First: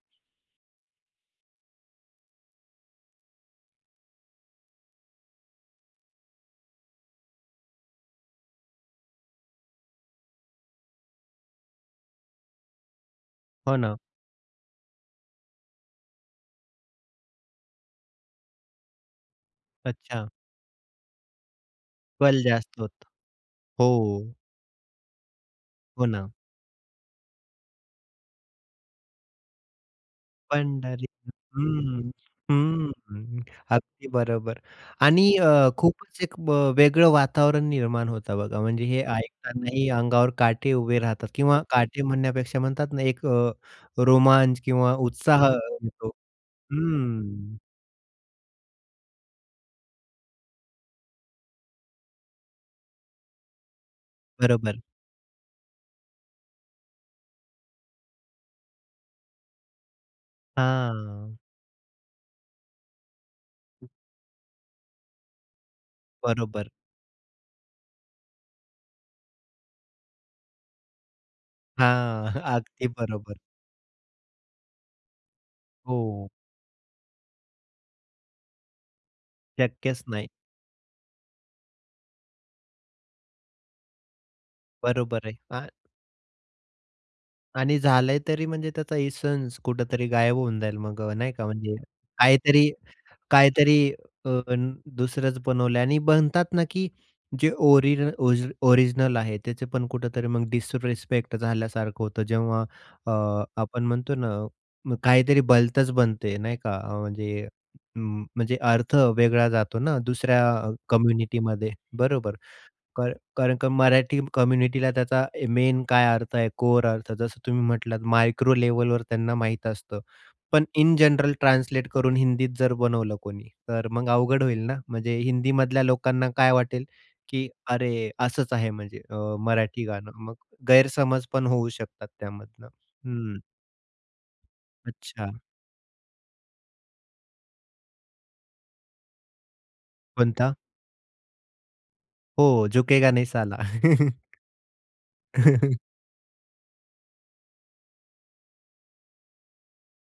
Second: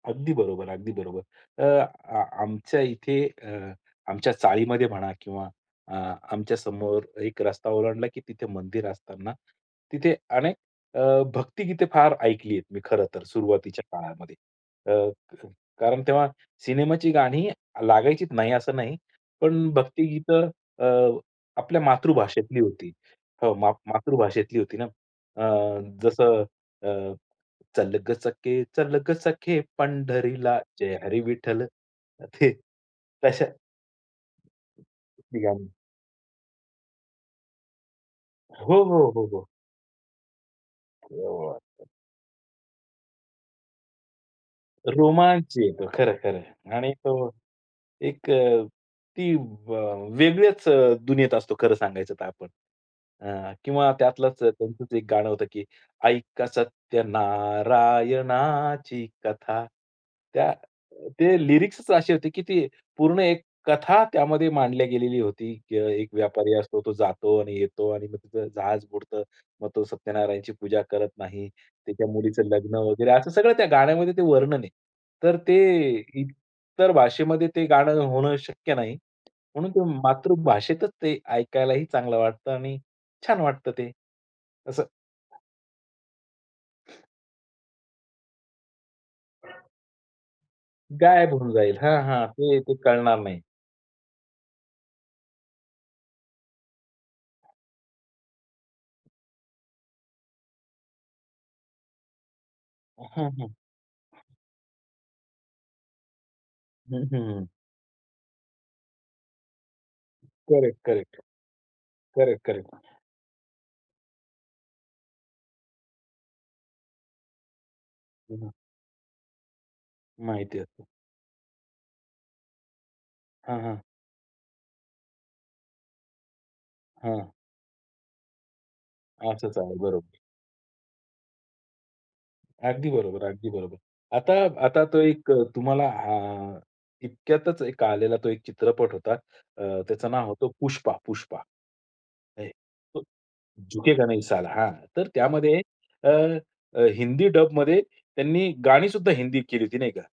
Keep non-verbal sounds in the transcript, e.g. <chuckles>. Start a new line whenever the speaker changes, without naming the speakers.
अगदी बरोबर, अगदी बरोबर. अ, आ आमच्या इथे अ, आमच्या चाळीमध्ये म्हणा किंवा अ, आमच्या समोर एक रस्ता ओलांडला की तिथे मंदिर असतांना तिथे अनेक अ, भक्तिगीते फार ऐकली आहेत मी खरं तर
हो
सुरुवातीच्या
ना.
काळामध्ये. अ, कारण तेव्हा सिनेमाची गाणी लागायचीत नाही, असं नाही. पण
अच्छा.
भक्तिगीतं अ, आपल्या
बल
मातृभाषेतली
जास्त
होती.
होतं.
हो, मा
हो.
मातृभाषेतली होती ना. अ,
हो ना.
जसं अ, चल गं सखे चल गं सखे पंढरीला, जय
पंढरी
हरी विठ्ठल.
हं,
ते
हं
तशा
अगदी बरोबर. आणि
ती
अ,
गाणी.
खूपच एक वेगळं वातावरण निर्माण होतं बघा.
हो,
म्हणजे हे
हो, हो, हो.
ऐकतांनाही अंगावर काटे उभे राहतात
क्या बात
किंवा
है!
काटे म्हणण्यापेक्षा म्हणतात ना एक अ, रोमांच अ, किंवा उत्साह
रोमांच येतो.
येतो.
खरं, खरं. आणि तो
हम्म.
एक अ, ती व वेगळ्याच दुनियेत असतो खरं सांगायचं तर आपण. अ, किंवा त्यातलच
बरोबर.
त्यांचं एक गाणं होतं की, ऐका सत्य नारायणाची कथा. त्या ते
हां.
लिरिक्सच अशी होती की ती पूर्ण एक कथा त्यामध्ये मांडली गेलेली होती. की एक व्यापारी
बरोबर.
असतो तो जातो आणि येतो आणि मग त्याचं जहाज बुडतं. मग तो सत्यनारायणाची पूजा करत नाही. त्याच्या
हां. <chuckles>
मुलीचं लग्न
अगदी
वगैरे असं
बरोबर.
सगळं त्या गाण्यामध्ये ते वर्णन आहे. तर ते
हो.
इतर भाषेमध्ये ते गाणं होणं शक्य नाही. म्हणून ते
शक्यच नाही.
मातृभाषेतच ते ऐकायलाही चांगलं वाटतं आणि छान वाटतं ते. असं.
बरोबर आहे. काय आणि झालंय तरी म्हणजे त्याचा इसेन्स कुठेतरी गायब होऊन जाईल मग अ, नाही
गायब
का
होऊन
म्हणजे
जाईल. हां, हां. तो
काहीतरी
हेतू कळणार नाही.
काहीतरी अ, दुसरंच बनवलं आणि बनतात ना की जे ओरि ओरिजिनल आहे त्याचे पण कुठेतरी मग डिसरेस्पेक्ट झाल्यासारखं होतं. जेव्हा
हं,
अ,
हं.
आपण म्हणतो ना. मग काहीतरी भलतच बनते नाही का
हं,
म्हणजे
हं.
उं, म्हणजे अर्थ वेगळा जातो ना दुसऱ्या अ,
करेक्ट, करेक्ट,
कम्युनिटीमध्ये बरोबर.
Correct, correct.
क कारण का मराठी कम्युनिटीला त्याचा मेन काय अर्थ आहे? कोर अर्थ जसं तुम्ही म्हटलात
हं, हं.
मायक्रो लेव्हलवर त्यांना माहित असतं.
माहिती
पण
अस
इन जनरल ट्रान्सलेट करून हिंदीत जर बनवलं कोणी,
हां, हां.
तर मग अवघड होईल ना. म्हणजे हिंदी मधल्या लोकांना काय वाटेल,
हां.
की अरे असंच आहे म्हणजे अ,
असंच आहे.
मराठी गाणं.
बरोबर.
मग गैरसमज पण होऊ शकतात त्यामधून.
अगदी बरोबर.
हं.
अगदी बरोबर. आता आता तो एक
अच्छा.
अ, तुम्हाला अ, इतक्यातच एक आलेला तो एक चित्रपट होता. अ, त्याचं नाव होतं
कोणता?
पुष्पा, पुष्पा. ऐ
हो.
तू
झुकेगा नहीं साला.
झुकेगा नही
<chuckles>
साला. हां. तर त्यामध्ये
<chuckles>
अ, हिंदी डबमध्ये त्यांनी गाणीसुद्धा हिंदीत केली होती नाही का?